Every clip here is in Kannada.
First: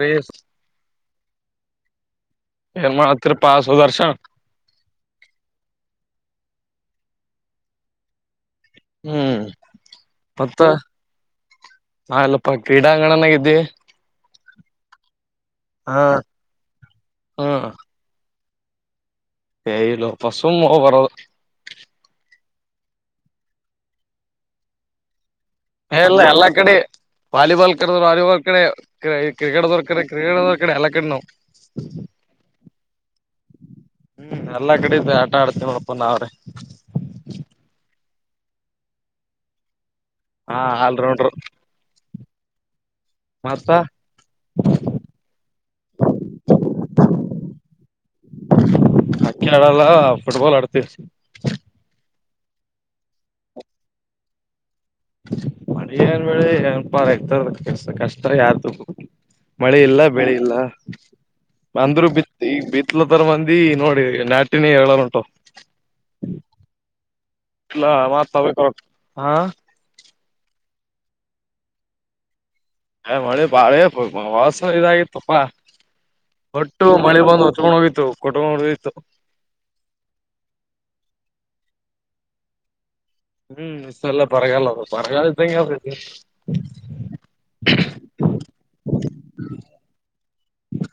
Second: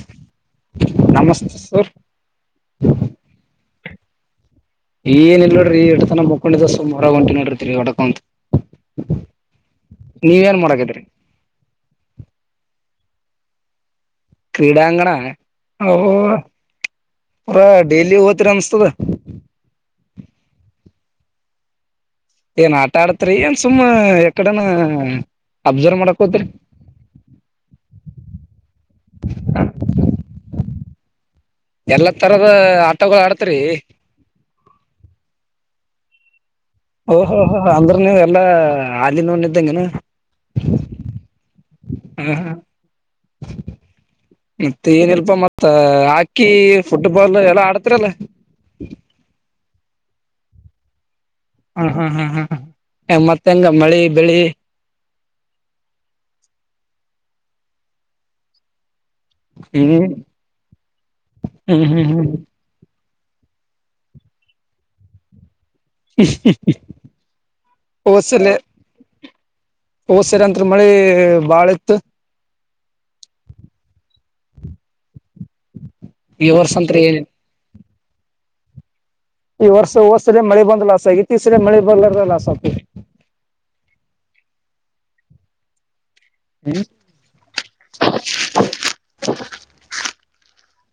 ರೀಲ್ಸ್ ನಮಸ್ತೆ ಸರ್. ಏನ್ ಮಾಡತ್ರಪ ಸ್ ಹೋದರ್ಶ. ಏನ ಇಲ್ ನೋಡ್ರಿ ಈಟತಾನ ಮುಕೊಂಡಿದ್ದ ಸುಮ್ ಹೋರ ಹೊಂಟಿನಿ ನೋಡ್ರಿ ತಿರ್ಗಡಕ ಅಂದ್ ಹ್ಮ್ ನೀವೇನ್ ಮತ್ತ ಮಾಡಕತ್ರಿ ಆಲ್ಲಪ್ಪಾ ಕ್ರೀಡಾಂಗಣನಗಿದ್ವಿ. ಕ್ರೀಡಾಂಗಣ? ಹೊ ಪಾ ಡೈಲಿ ಓದ್ ತ್ರಮಸ್ತದ. ಎ ಇಲೋಪ ಸುಮ್ ಹೋಬರದು. ಏನ್ ಆಟ ಆಡತ್ರಿ ಏನ್ ಸುಮ್ಮ ಎಕಡನ ಅಬ್ಸರ್ವ್ ಇಲ್ಲ ಮಾಡಕ್ ಹೋತ್ರಿ ಎಲ್ಲಾ ಕಡೆ ವಾಲಿಬಾಲ್ ಕರ್ದೆ ವಾಲಿಬಾಲ್ ಕಡೆ ಕ್ರಿಕೆಟ್ದರ್ ಕರ್ದೆ ಕ್ರಿಕೆಟ್ದೊರ್ ಕಡೆ ಎಲ್ಲ ಕಡೆ ನಾವು. ರೀ ಹ್ಮ್ ಎಲ್ಲಾ ಕಡಿದು ಆಟ ಆಡ್ತೀ ನೋಡಪ್ಪ ನಾವ್ರೆ. ಓಹೋ ಹೋ ಅಂದ್ರೆ ನೀವ್ ಎಲ್ಲ ಆದಿನೋನ್ ಇದ್ದಂಗೆನು. ಹಾ ಆಲ್ರೌಂಡರ್ ಹಾ ಹಾ ಮತ್ತ ಈಗ್ ತೆಗೆಯದಿಲ್ಪ ಮತ್ತ ಹಾಕಿ ಫುಟ್ಬಾಲ್ ಎಲ್ಲ ಆಡ್ತಿರಲ್ಲ. ಹಾಕಿ ಆಡಲ್ಲ ಫುಟ್ಬಾಲ್ ಆಡ್ತಿವಿ. ಹ ಹ ಹ ಹ ಮತ್ತೆಂಗ ಮಳಿ ಬೆಳಿ ಮಳಿ ಏನ್ ಬೆಳಿಪ್ಪ ರೖತರ್ದು ಕಷ್ಟ ಯಾರ್ದ ಮಳೆ ಇಲ್ಲ ಹ್ಮ್ ಬೆಳಿ ಇಲ್ಲ ಹ್ಮ್ ಹ್ಮ್ ಅಂದ್ರು ಹ್ಮ್ ಬಿತ್ತು ಈ ಬಿ ಇತ್ಲರ ಮಂದಿ ನೋಡಿ ನಾಟಿನಿ ಹೇಳೋರುಂಟು. [unintelligible] ಇಲ್ಲಾ [unintelligible] ಹಾ ಹೋದ್ಸರಂತ್ರು ಮಳೆ ಬಾಳಿತ್ತು. ಮಳಿ ಬಾಳೆ ಹೊದ್ಸಲಿ ಇದಾಗಿತಪ್ಪ. ಈ ವರ್ಷ ಒಟ್ಟು ಅಂತ್ರ ಮಳೆ ಏನಿಲ್ಲ ಬಂದು ಹೊತ್ಕೊಂಡ್ ಹೋಗಿತ್. ತು ಕೊಟ್ರು ನಡೀತ್ತು. ಈ ವರ್ಷ ಹೋದ್ಸರಿ ಮಳೆ ಬಂದ್ ಲಾಸ್ ಆಗೖತಿ ಈ ಸರಿ ಮಳೆ ಬರ್ಲಾರ ಲಾಸ್ ಆಗ್ತೖತಿ. ಹ್ಮ್ ಇಷ್ಟೆಲ್ಲ ಬರಗಾಲಲ್ಲ ಬರಗಾಲ್ದಂಗೆ [unintelligible] ಹ್ಮ [inaudible] ಹ [inaudible]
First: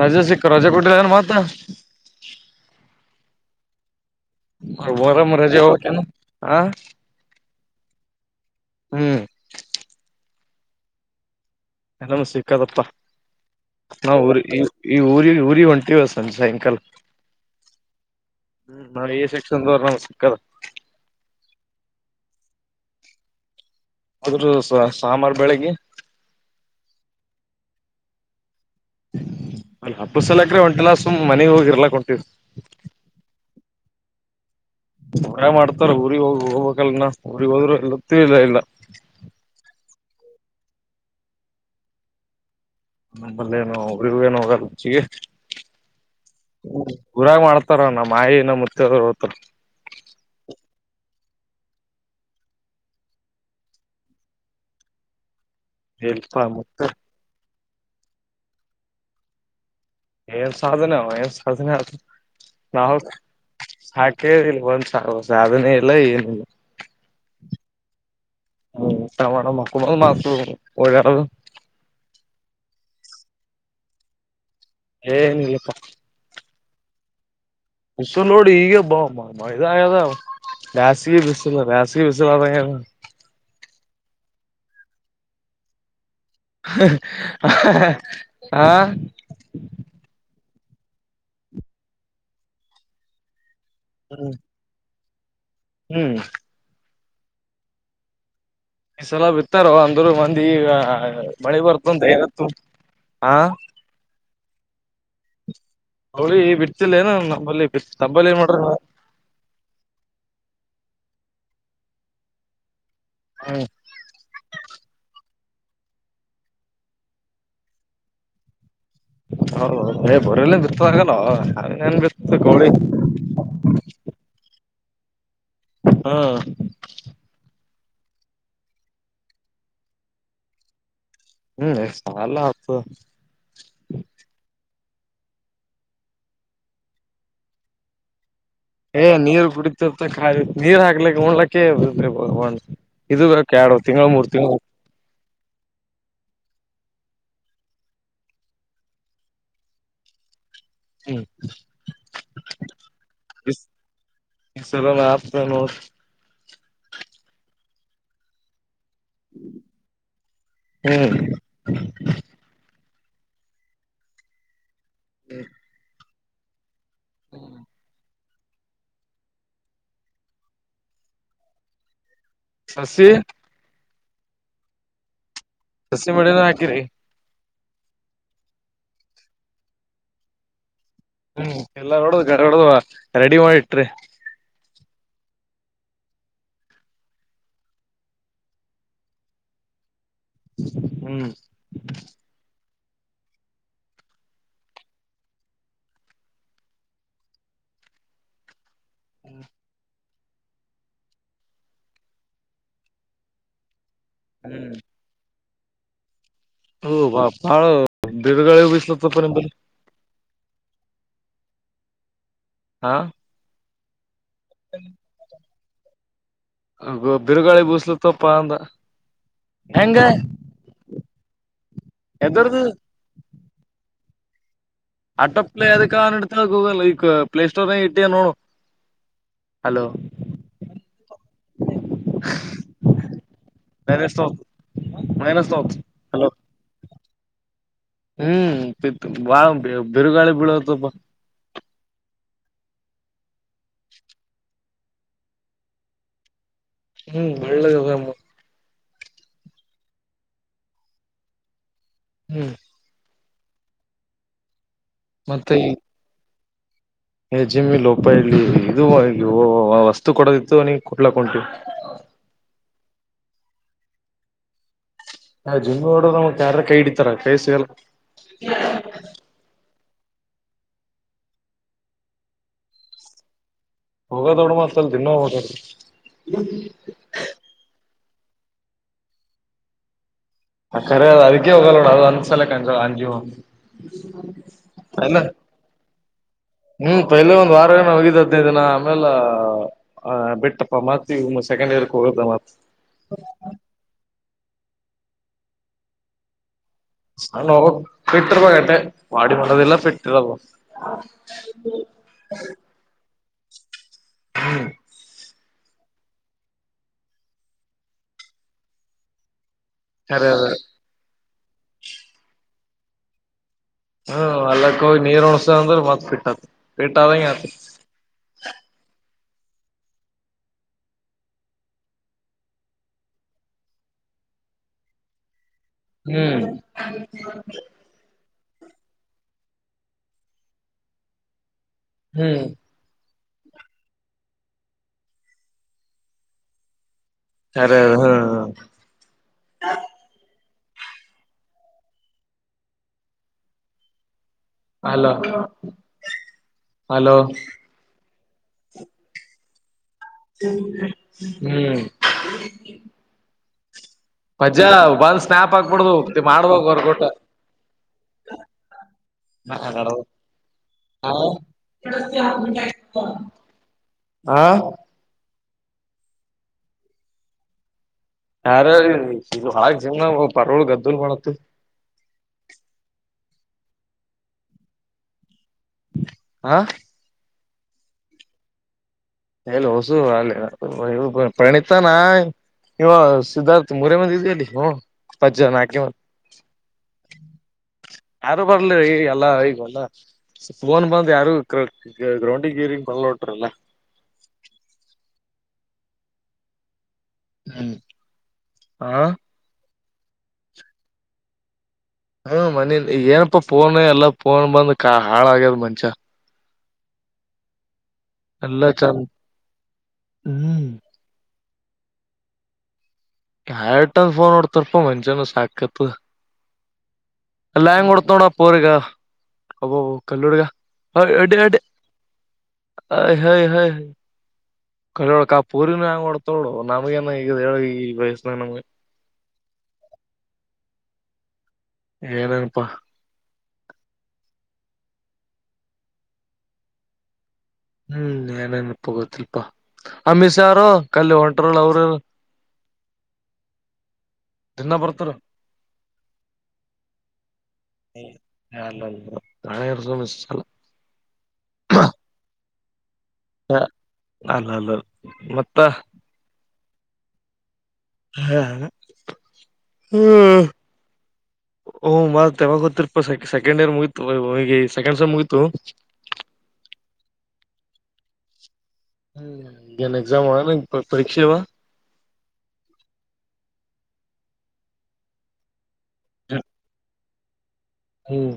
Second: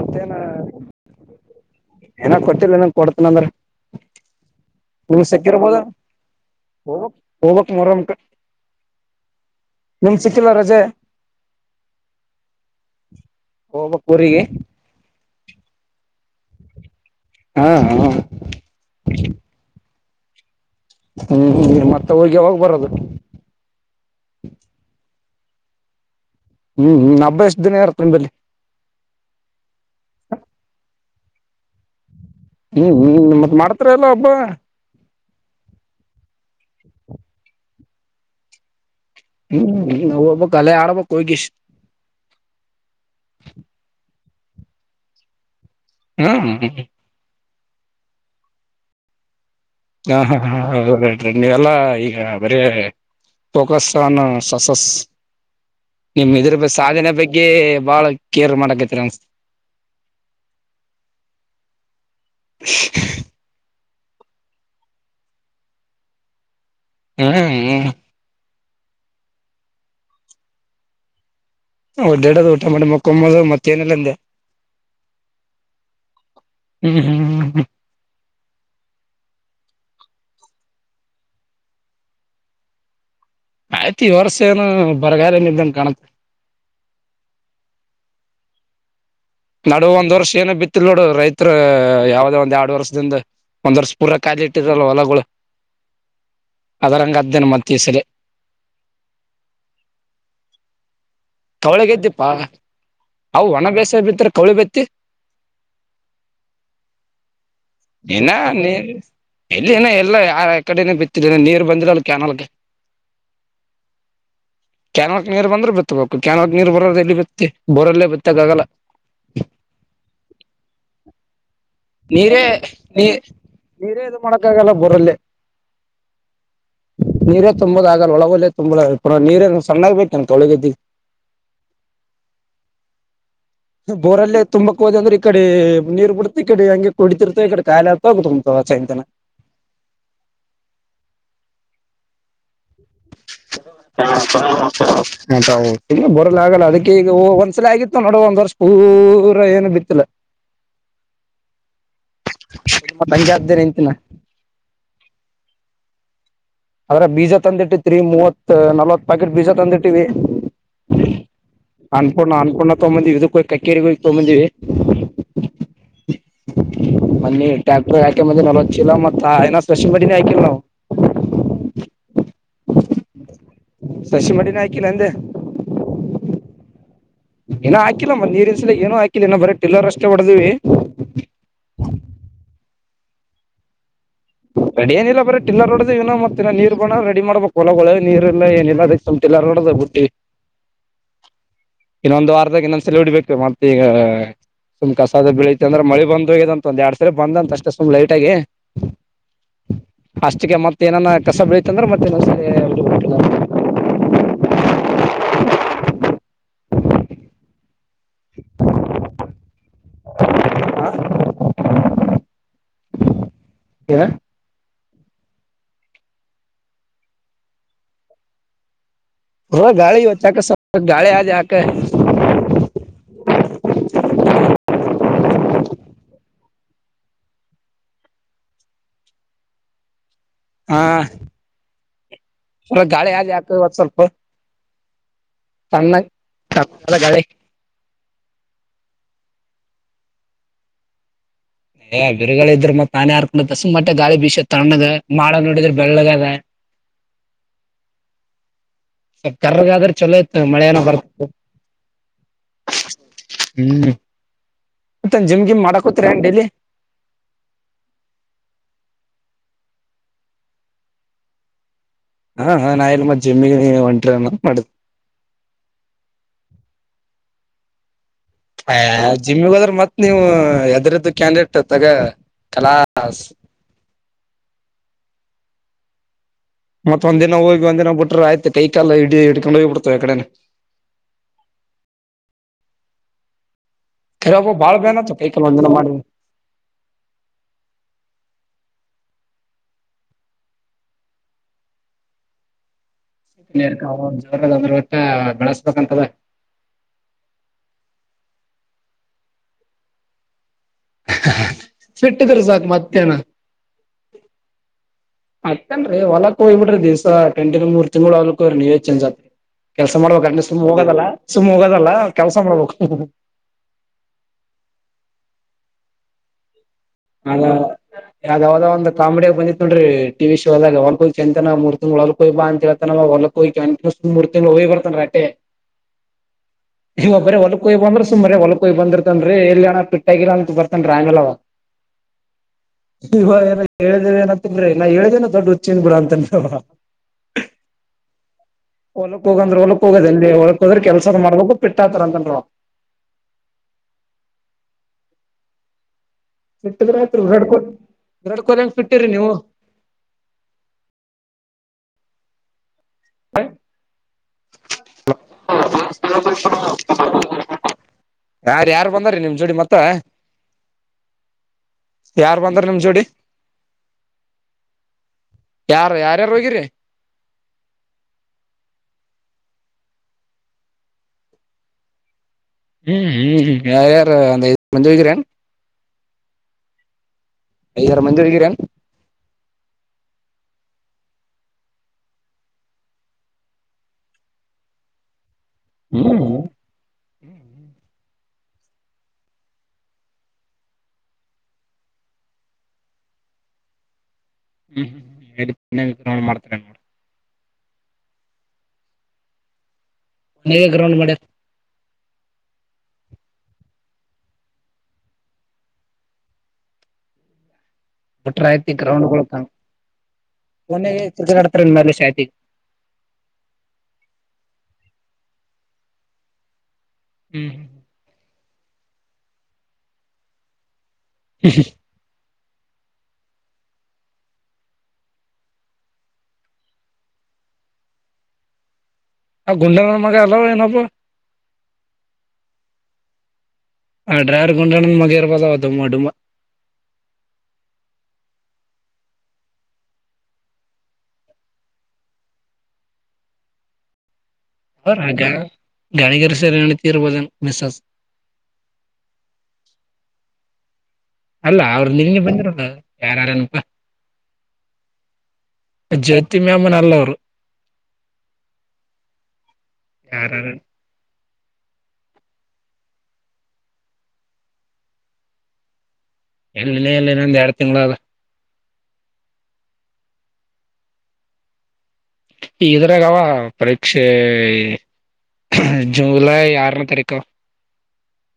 ರಜೆ ಸಿಕ್ಕ್ ರಜೆ ಕೊಟ್ಟಿಲ್ಲೇನ್ ಮತ್ತೆ. ಇನ್ನ ಕೊಟ್ಟಿಲ್ ನಂಗ್ ಕೊಡ್ತೀನಂದರೆ. ಮೊಹರಂಮು ರಜೆ ಹೋಬಕೇನು ಹ ಹೋಗ್ಬಕ್ ಹೋಗ್ಬಕ್ ಮೊಹರಂಕ ಹ್ಮ್. ಚ್ಚಿಲ್ಲ ರಜೆ. ಎಲ್ಲಮು ಸಿಕ್ಕದಪ್ಪಾ ಹೋಗ್ಬಕ್ ನಾ ಊರ್ ಊರಿಗೆ ಈ ಈ ಊರಿಗ್ ಊ ರಿ ಹೊಂಟೀವ ಸಂ ಸಾಯಂಕಾಲ [inaudible] ಹಾ ಹಾ ಹ್ಮ್ ನಳೆ ಸೆಕ್ಷನ್ ತರ [inaudible] ಕ್ಕ [unintelligible] ಹ್ಮ್ ನೀ ಮತ್ತೆ ಊರಿಗೆ ಯಾವಾಗ ಬರದು. ಅದ್ರ ಸಾಮಾರು ಬೆಳಿಗ್ಗೆ. ಹ್ಮ್ ಹಬ್ಬ ಎಷ್ಟ್ ದಿನ ಇರತ ನಿಂಬಲ್ಲಿ. ಅಲ್ಲ ಹಬ್ಬ ಸಲಕ್ರೆ ಒಂಟ ಲಾ. ಸುಮ್ ಮನೆಗ್ ಹೋಗಿರ್ಲಾಕಂಟೀವಿ. ಹತ್ರಲ್ಲ ಹಬ್ಬ. ಮರ ಮಾಡ್ತಾರ ಊರಿಗೆಗ್ ಹೋಗ ಹೋಗ್ಬೇಕಲ್ನ ಊರಿಗೆ ಹೋದ್ರು ಇಲ್ಲತ್ತ ಇಲ್ಲ ಇಲ್ಲ [unintelligible] ಹ್ಮ ನ ಕಾಲ ಆಡೋಬ ಕೈ ಕ [unintelligible] [unintelligible] ಹ್ಮ್ ಗುರುವರ್ ಮಾಡ್ತೀವಿ. ನಮ್ಮ ಆಯಿ ನಮ್ಮ ಮುುತ್ತ ಅದರ ಪ್ಪ. ಹಾ ಹಾ ಹಾ ಹೌರರಿ ನೀವೆಲ್ಲಾ ಈಗ ಬರ ಫೋಕಸ್ ಆನ್ ಸಸಸ್. ನಿಮ್ಮ್ ಇಲ್ಪ ಇದ್ರ ಮುತ್ತ ಸಾಧನೆ ಬಗ್ಗೆ ಬಹಳ ಕೇರ್ ಮಾಡ್ತೀನಿ. [unintelligible] ಏನ್ ಸಾಧನ ಏನ್ ಸಾಧನ ನಾವು. ಸಾಕೇಳಿಲ್ಲ ಒಂದ್ ಸಾದನೇ ಇಲ್ಲ ಏನಿಲ್ಲ. ಹ್ಮ್ ಹ್ಮ. ಹ್ಮ್ ಊಟ ಮಾಡೋದ್ ಮಕ್ಕಳದ್ ಣ ಸುಮ್ ಒಡ್ಯಾಡದ. ಊಟ ಮಾಡದು ಎದ್ದೇಳದು ಮಕ್ಕೊಮ್ಮ ಮತ್ತೇಏನೆಲ್ಲ ಅಂದೆ. ಏನ್ಲಪ್ಪ. ಹ್ಮ್ ಹ್ಮ. ಹಸ ನೋಡಿ ಈಗಬ್ಬಾವಮ್ಮ ಮೈದಾದ ಬ್ಯಾಸಿಗೆ ಬಿಸಲ ಬ್ಯಾಸಿಗೆ ಬಿಸಲ ಅದ ಆಯ್ತು ಈ ವರ್ಷ ಏನು ಬರಗಾಲನಿದ್ದನ್ ಕಾಣತ್. ಹಾ. ಇಲ್ಲಿ ನೋಡು ರೈತ್ರ ಯಾವದೋ ಒಂದ್ ಎರಡು ವರ್ಷದಿಂದ. ಒಂದ್ ವರ್ಷ ಪೂರ ಕಾಲಿಟ್ಟಿರಲ್ಲ ಹೊಲಗಳು ಹ್ಮ್ ಅದರಂಗದ್ದೇನ ಮತ್ ಈ ಸಲ. ಈ ಸಲ ಬಿತಾರ ಅಂದರು ಮಂದಿ. ಮಳಿ ಬರ್ತಂತ ತಳಗೈದೀಪಾ ಏನತ್ತು ಹಾ ಅವವು ಒಣ ಬೇಸ ಬಿದ್ರ. ಕೌಳಿ ಬೆತ್ತಿ. ಅವಳಿ ಬಿಡ್ತಿಲ್ಲ ಏನ ನಮ್ಮಲ್ಲಿ [unintelligible] ಇನ ನೀ ಎಲ್ಲಿನ ಎಲ್ಲ ಯ ಕಡೆನ ಬಿತ್ತ ನೀರ್ ಬಂದಿಲ್ಲ. ಲು ಕೆನಾಲ್ ಕೆ [unintelligible] ಹ್ಮ. ಕ್ಯಾನಲ್ಕ್ ನೀರ್ ಬಂದ್ರು ಬಿತ್ತಬೇಕು ಕೆನಗ ನೀರ್ ಬರೋದ ಎಲ್ಲಿ ಬಿತ್ತಿ ಬೋರಲ್ಲೇ ಬಿತ್ತಾಗಗಲ್ಲ. ಹೌದೌದು ಏ ಬರಲ್ಲ ಬಿತ್ತದಾಗಲ್ಲ ಅವೇನ್ ಬಿತ್ತ ನೀರೇ ಕೋಳಿ ನೀ ನೀರೇ ಇದು ಮಾಡಕ್ಕಾಗಲ್ಲ ಬ. [unintelligible] ಹಾ. ತುಂಬದ ಆಗಲ್ಲ ಒಳಗಲ್ಲೆ ತುಂಬುದ ನೀರೇನು ಸಣ್ಣಾಗ್ ಬೇಕ ತೊಳಗದಿ. ಅಷ್ಟೆಲ್ಲ ಸಾಲ ಆಯ್ತು. ಬೋರಲ್ಲೇ ತುಂಬಾ. ಹೋದ ಅಂದ್ರೆ ಈ ಕಡೆ ನೀರ್ ಬಿಡ್ತ ಈ ಕಡೆ ಹಂಗೆ ಕುಡಿತಿರ್ತ ಈ ಕಡೆ ಕಾಲಿ ಆತ. ಏ ನೀರ್ ಕುಡಿತಿರ್ತಾ ನೀರ್ ಹಾಕ್ಲಿಕ್ಕೆ ಹೊಲಕ್ಕ. [unintelligible] [unintelligible] ಆಗಲ್ಲ ಅದಕ್ಕೆ ಈಗ ಒಂದ್ಸಲ ಆಗಿತ್ತು ನೋಡ ಒಂದ್ ವರ್ಷ ಪೂರ ಏನು ಬಿತ್ತಿಲ. ಮತ್ ಹಂಗೆ ಅದ್ದೇ ನಿಂತಿನ [unintelligible] ಆದ್ರ ಬೀಜ ತಂದಿಟ್ಟಿದ್ರಿ ಮೂವತ್ತು ನಲ್ವತ್. ಪಾಕೆಟ್ ಬೀಜ ತಂದಿ ಇಟ್ಟೀವಿ ಹ್ಮ್ ಅನ್ಕೊಂಡಣ ಅನ್ಕೊಂಡೊಂಡ. ತಗೊಂಡ್ ಬಂದಿವಿ ಇದು ಕಕ್ಕೇರಿಗೆ ತಗೊಂಡ್ ಬಂದಿವಿ. ಹ್ಮ. [unintelligible] ಮೊನ್ನೆ ಟ್ರ್ಯಾಕ್ಟರ್ ಹಾ. ನಲವತ್ತು ಚೀಲ ಮತ್ತು ಸ್ಪೆಷಲ್ ಬಡ್ಡಿ ನೆ ಹಾಕಿಲ್ ನಾವು. ಸಸಿ. ಸಸಿ ಮಡಿನ ಹಾಕಿ ನಂದೆ. ಸಸಿ ಮಡಿನ ಹಾಕಿರಿ. ಇನ್ನು ಹಾಕಿಲ್ಲ ಮತ್ ನೀರಿನ್ ಸಲ ಏನೋ ಹಾಕಿಲ್ಲ ಇನ ಬರೀ ಪಿಲ್ಲರ್ ಅಷ್ಟೇ ಹೊಡ ದಿವಿ. ಹ್ಮ್ ಎಲ್ಲಾ ನೋಡ ಗಾಢ ರೆಡಿ ಮಾಡಿ ಇಟ್ರಿ. ರೆಡಿ ಏನಿಲ್ಲ ಬ್ರ ಟಿಲ್ಲರ್ ರಡೋವನ ಮತ್ತ ನೀರ್ ಬಣ ರೆಡಿ ಮಾಡ್ಬೇಕಕ್ ಹೊಲ ನೀರ್ ಇಲ್ಲ ಏನಿಲ್ಲ [unintelligible] ಬಿಟ್ಟಿ. ಹ್ಮ್ ಇನ್ನೊಂದು ವಾರದ ಇನ್ನೊಂದು. ಸಾಲು ಹೊಡಿಬೇಕು ಮತ್ತ ಈಗ ಸುಮ್ ಕಸಾದ ಬೆಳತೆ ಅಂದ್ರೆ ಮಳಿ ಬಂದಂತ ಒಂದ್ ಎರಡ್ ಸರಿ ಬಂದಂತ ಅಷ್ಟೇ ಸುಮ್ ಲೈಟ್ ಆಗಿ. ಹ್ಮ. ಅಷ್ಟಕ್ಕೆ ಮತ್ತ ಏನಾನ ಕಸ ಬೆಳೀತಂದ್ರೆ ಮತ್ತ ನ ಸರಿ. ಹ್ಮ್. [unintelligible] ಅದು ಬಹಳ. [unintelligible] ಆ ಹಾ ಏನ್. ಹ್ಮ. ಅದ್ ಬಿರುಗಾಳಿ ಬೂಸ್ಲ ತಪ್ಪ ಅಂದ. ಹಾ ಹೆಂಗ ಗಾಳಿ ವ ಚಾಕ ಗಾಳೆ ಆಜ ಆಕ. ಎದರ್ದು ಅಟೋ ಪ್ಲೇ ಅದಕ್ಕೆಡ್ತ ಗೂಗಲ್ ಈ ಪ್ಲೇ ಸ್ಟೋರ್ ನ ಇಟ್ಟ ನೋಡು ಹಲೋ. ಹಾ ಗಾಳಿ ಆ ಯಾಕವತ್ತು ಸ್ವಲ್ಪ ಮೈನಸ್ ನೋತ್ ತಣ್ಣ ಹಲೋ ತ. ಎಲ್ಲ ಗಾಳಿ ಹ್ಮ್ ಬಾ ಬಿರುಗಾಳಿ ಬೀಳೋಪ್ಪ [unintelligible] ಏ ಬಿರುಗಳ ಇದ್ರರು ಮತ್ ನಾನ ಯಾರ್. ಒ ದಸುಮಾಟ ಗಾಲಿಬೀಷ ತಣಗ. ಮೋಡ ನೋಡಿದ್ರೆ ಬೆಳ್ಳಗೆದ. ಹ್ಮ್ ಬೆಳ್ಳಗದುಮ್ಮ. ಕರಗಾದ್ರೆ ಚಲೋ ಇತ್ ಮಳೆನ ಬರ್ತದೆ. ಹ್ಮ್. ಹ್ಮ್. ಮಂದ ಜಿಮ್ ಮತ್ತೆ ಗಿಮ್ ಮಾಡಾಕೋತ್ ಏನ್ ಡೈಲಿ. ಜಿಮ್ಮಿ ಲೋಪ ಇಲ್ಲಿ ಇದು ವಸ್ತು ಕೊಡೋದಿತ್ತು ನೀ ಕೊಟ್ಲಕ್ ಉಂಟವಿ. ಹಾ ಹ ನಾ ಇಲ್ ಮತ್ ಜಿಮ್ ಗೆ ಏನು ಒಂಟ್ರ ಮಾಡದ್. ಹ ಜಿಮ ಹೊಡ ನ್ ಯಾರ ಕೈ ಹಿಡಿತಾರ ಕೈ ಸಿಗಲ್ಲ. ಹ ಜಿಮ್ಮಿಗ ಹೋದ್ರೆ ಮತ್ತೆ. ನೀವು ಎದ್ರದ್ದು ಕ್ಯಾಂಡಿಡೇಟ್ ತಗ ಕಲಾಸ್. ಹೋಗೋ ದೊಡ ಮತ್ತ ಅಲ್ ದಿನ ಹದಾದ [unintelligible] ಮತ್ತ ಒಂದ ದಿನ ಹೋಗಿ ಒಂದಿನ ಬುಟ್ಟ. ಆಯ್ತ ಕೈ ಕಾಲ ಇ ಹ ಇಡ್ಕೊಂಡ ಹೋಗ ಬಿಡ್ತವೆ ಆ ಕಡೆ ಕರೆ ಅ ಅದಕ್ಕೆ ಹೋಗಲ್ಲೋಡ ಅದು ಅನ್ಸಲಕ್ಕೆ ಅಂಜ ಅಂಜೀವ ಕರೆಬ್ಬ [unintelligible] ಬಾಳ್ ಬೇನ್ ಪ ಆತವ್ ಕೈ ಕಾಲ್ ಒಂದಿನ ಮಾಡಿ ಹ್ಮ್ ಪಹಲ ಒಂದ್ ವಾರ ನ ಹೋಗಿದ್ದ ಹದ್ನಿದ್ ದಿನ. ಆಮೇಲೆ ಆ ಬಿಟ್ಟಪ್ಪ ಮಾತ್ತಮ್ಮ ಸೆಕೆಂಡ್ ಇಯರ್ಕ್ ಹೋಗ್ದತ್. [unintelligible] ಹಾ ಕಳಿಸ್ಬೇಕಂತೆ. ಹ ನೋಗ ಬಿಟ್ಟರ್ ಮಟೆ ವಾಡಿ ಮಾಡೋದಿಲ್ಲ ಬಿಟ್ಟಿರವ. ಸಿಟ್ಟಿದ್ರ ಸಾಕ ಮತ್ತೇನ. ಹ್ಮ. ಅತ್ತೇನ್ರಿ ಹೊಲಕ್ಕ ಹ. [unintelligible] ಕೆಲಸ ಖರೆ ಮಾಡಬೇಕು ಅದ ಸುಮ್ಮನೆ ಹೋಗದಲ್ಲ. ಸುಮ್ಮ್ ಹೋಗದಲ್ಲ ಕೆಲ್ಸ ಮಾಡ್ಬೇಕು. ಹ್ಮ ಹೊಲಕ್ಕೆ ಹೋಗಿ ನೀರ್ ಒಣಸೂ ಅಂದ್ರೆ ಮತ್ ಕಹೀಟ್ ಆಯ್ತು. ಅ ಯಾವ್ದಾವ್ದೋ ಒಂದು ಕಾಮಿಡಿ. ಬಂದಿತ ನೋಡ್ರಿ ಟಿ ವಿ ಶೋದಾಗ ಹೊಗಿ ಅಂತ ಮೂರ್ ತಿಗಳು ಹೊಲಕ್ ಹೋಗಿ ಬಾ ಅಂತ ಹಳ್ತಾನ ಹೊಗಿರ್ತಿಗಳು ಹೋಗಿ ಬರ್ತನ್ರಿ ಅಟ್ಟೆ. ಹ್ಮ್ ನೀವ್ ಒಬ್ಬರೇ ಹೊಲಕ್ ಹೋಗಿ ಬಂದ್ರ್ ಸುಮ್ ಬರೇ ಹೊಲಕ್. ಹೊಗ್ ಬಂದಿರ್ತ ರಿ ಎಲ್ಲಿಯಣ್ಣ ಪಿಟ್ಟಾಗಿರ ಅಂತ ಬರ್ತನ್ ಅವ್ರ್ ಆಮೇಲ್ ಅವ. ಹ್ಮ್. ಇವ ಏನ ಹೇಳಿದ್ರೆ ಏನಾಗುತ್ತಿತ್ತು ರಿ ನಾ ಹೇಳಿದೇನ ದೊಡ್ಡ ಹುಚ್ಚಿನ ಬಿಡ್ ಅಂತನ್. ಖರೆ ಅದ ಹ್ಮ ಹೊಲಕ್ ಹೋಗಂದ್ರೆ ಹೊಲಕ್ ಹೋಗದ ಅಲ್ಲಿ ಹೊ. ತೊಗರಿ ಕೆಲ್ಸ ಮಾಡ್ಬೇಕು ಪಿಟ್ಟತರ ಅಂತನ್. ಹಲೋ. ಹಲೋ ಸಿಟ್ಟುದತ್ರಿ ಹೊಡ್ಕ-. ವಿರಾಟ್ ಕೊಹ್ಲಿ ಹಂಗ ಬಿಟ್ಟಿರಿ ನೀವು. ಹ್ಮ್. ಹ. ಪಜ್ಜಾ ಬಲ್ ಸ್ನ್ನಾಪ್ ಆಗ್ಬಿಡ್ದ ಮಾಡ್ಬ ವರ್ಕ್ ಔಟ್ ಯಾರ್ ಯಾರ್ ಬಂದಾರೀ ನಿಮ್ ಜೋಡಿ ಮತ್ತ ಯಾರ್ ಬಂದಾರ ನಿಮ್ ಜೋಡಿ ಹ. ಯಾರ ಯಾರ್ಯಾರು ಹೋಗಿರಿರಿ. ಯಾರೀ ಹಾಗ ಜಿಮ್ ಪರಳ ಗದ್ದಲ್ ಮಾಡತ್. ಹ್ಮ್ ಹ್ಮ್ ಹ್ಮ್ ಯಾರ ಯಾರು ಅಂತ ಇ ಮದ್ದು ವೈದಿದರೆ ಏನು. ಹಾ. ಐದರ ಮಂದಿ ಹೋಗಿರೇನು. ಎಲ್ ಹೊಸು ಅ ಪರಿಣತಾನ ಇವ ಸಿದ್ಧಾರ್ಥ ಮೂರ ಮಂದಿ ಇದ್ಯಲ್ಲಿ. [unintelligible] ಹ್ಮ್ ಯಾರು ಬರ್ಲಿರಿ ಈ ಎಲ್ಲ ಈಗಲ್ಲ ಫೋನ್ ಬಂದ್ ಯಾರು ಗ್ರೌಂಡಿಗೆ ಗೀರಿಂಗ್ ಕೊಲ್ಟ್ರಲ್ಲ. ವಿಕ್ರ ಮಾಡ್ತಾರೆ ನೋಡ. [unintelligible] ಹ್ಮ್ ಆಾ. ನೀವ ಗ್ರೌಂಡ್ ಮಾಡಿ. ಹ್ಮ ಮನಿ ಏನಪ್ಪಾ ಫೋನ್ ಎಲ್ಲ ಫೋನ್ ಬಂದ ಕ ಹಾಳ ಆಾಗ್ಯದ್ ಮನುಷ್ಯ. ಬಿಟ್ರ ಎಲ್ಲ ಐತಿ ಚಂದ ಗ್ರೌಂಡ್ ಹ್ಮ್ ಮ ಚಿತ್ರ. ತ್ರನ್ಮಲೆ ಶಾ. [unintelligible] ಯಟನ್ ಫೋನ್ ನಡ್ತಾರಪ್ಪಾ ಮುಂಜಾನೆ ಸಾಕತ್-. - ಹ್ಮ್ ಎಲ್ಲ ಹೆಂಗ್ ನೋಡ್ತಾ. ಪ್ಪೋರ್ಗ ಅಬ್ಬ ಕಲ್ಲು ಹುಡುಗ ಹ ಅ ಅಡಿ. ಅಯ ಹೈ ಹಯ ಹೈ ಕರಿಯೊಳಕಾ ಪೂರಿನೇ ಹಂಗೋಡ್ತೊಳ ನೋಡೊ ನಮಗ ಏನ ಇದು ಹೇಳ ಈ ವಯಸ್ಸನಾಗ ನಮ್ಗೆ. ಆ ಗುಂಡನ ಮಗ ಅಲ್ಲೋ ಏನಪ್ಪ ಏನಅನ್ಪಾ. ಆ ಡ್ರೈವರ್ ಗುಂಡನ್ ಮಗ ಇರ್ಬಹುದವ ದುಮ್ಮ ಡುಮ್ಮ. ಹ್ಮ್ ಏನೇನಪೂ ಗೊತ್ತಿಲ್ಪಾ ಅಮಿತಷಾ ಅವ್ರು ಕಲ್ಲಿ ಹೊಂಟ್ರಳ ಅವ್ರ್ಯವ. ಅರ್ ಹಜಾ ಗಾಣ್ಗೇರ ಸರ್ ಹೇಳಿದ ಕೇರಬಹುದೇನು ಮಿಸ್ಸಸ್. ಅಲ್ಲ ಹಣೆರ್ಸು ಮಿಸ್ ಅಲ್ಲ ಅಲ್ಲ ಅವ್ರು ನಿನ್ನೆ ಬಂದಿರಲ್ಲ ಹ ಯಾರ್ಯಾರನಪ್ಪಾ ಅಲ್ಲ ಹಲ್ಲೊ ಮತ್ತ. ಯಮ ನಲ್ಲ ಅವ್ರು. ಹ್ಹ್ಯಾ ಹ್ ಅ. ಯಾರ್ಯಾರ ಓ ಮತ್ತ ಯಾವಾಗ ಓತ್ತಿರಪ್ಪಾ ಸೆಕ್ ಸೆಕೆಂಡ್ ಇಯರ್ ಮುಗೀತು ವೈಹೊಗಿ ಸೆಕೆಂಡ್ ಸಮ್ ಮುಗಿತು. ಎಲ್ಲ ವಿನಯ ಎಲ್ಲ ಅದಾನಾ ಎರಡ ತಿಂಗಳಾ ಅದ. ಹ್ಮ ಏನ್ ಎಗ್ಸಾಮ್ ಒಳನಂಗ ಪ ಪರೀಕ್ಷೆಯವಾ. ಇದ್ರಾಗ ಅವಾ ಪರೀಕ್ಷೆ ಈ. ಝಂಗಲೈ ಯಾರನೇ ತಾರೀಕ್. ಕ. ಹ್ಮ್.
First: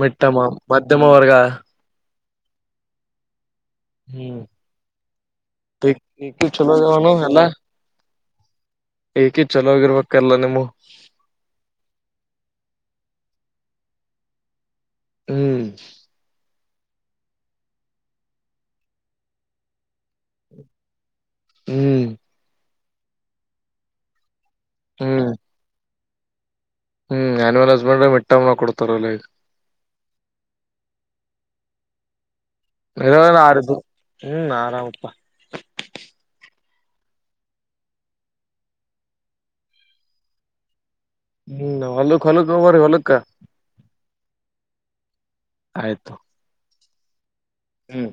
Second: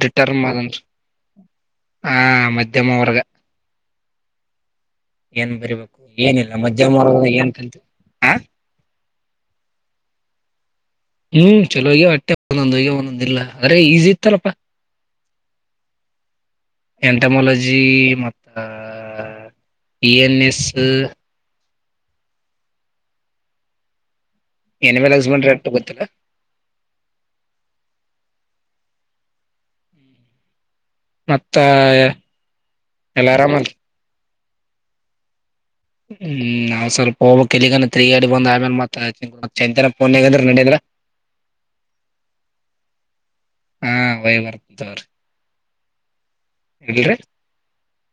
ಮಿಟ್ಟಮು ಮಧ್ಯಮ ವರ್ಗಾ. ಆ ಮಧ್ಯಮ ವರ್ಗ. ಹ್ಮ್. ಏನ್ ಟ್ಟಿ ಬರಿಬೇಕು ನಿಕಿ ಏನಿಲ್ಲ ಚಲೋ ಮಧ್ಯಮ ಆಗ್ಯಾವನು ವರ್ಗದ ಎಲ್ಲಾ ಏನ್ ಕಲ್ತಿ ಹ ಈಕಿ ಚಲೋ ಆಗಿರ್ಬೇಕ ಎಲ್ಲ ನಿಮ್ಮ್ವು. ರ್ದಿಲ್ಲಾ ಅರೇ ಈಝಿ ಇತ್ತಲ್ಲಪ್ಪಾ. ಹ್ಮ್. ಎಂಟಮ್ಟಾಲಜಿ ಮತ್ತ ಇ ಎನ್ ಎಸ್. ಹ್ಮ್. ಏನ್ ಹ್ಮ್ ವೆಲೆಝಮೆಂಟ ರೆಟ್ಟ ಗೊತ್ತಿಲ್ಲ. ಹ್ಮ್ ಆ್ಯನಿವಲ್ ಹಸ್ಬೆಂಡ ಮಿಟ್ಟಮ್ಮ್ನ ಕೊಡ್ತಾರಲ್ಲೈಗ. ಮತ್ತಾಯ. [unintelligible] ಆರಿದ್ದು. ಹ್ಮ್ ಆರಾಮಪ್ಪಾ. ಹ್ಮ್ ನಾವ್ ಸ್ವಲ್ಪ ಹೋಗ್ಬೇಕ್ ಕೀಲಿಗನ ತಗಿ ಹಡಿ ಬಂನ ಆಮೇಲೆ ಮಾತ್ರ ಚೇಂದ್ರಪ ಪೋನ್ ನಿಗದರ್ ನಡಿಗರ. ಹ್ಮ್ ನಿನ ಹೊಲಕ್ ಹೊಲಕ್ಕ ಹೊಗುಬರಿ ಹೊಲಕ್ಕ. ಹಾ ಹೋಯಿಬರ್ತನ ತ್ತೊರಿ. ಆಯ್ತು. ಎಲ್ಲ್ರೇ. ಹ್ಮ್.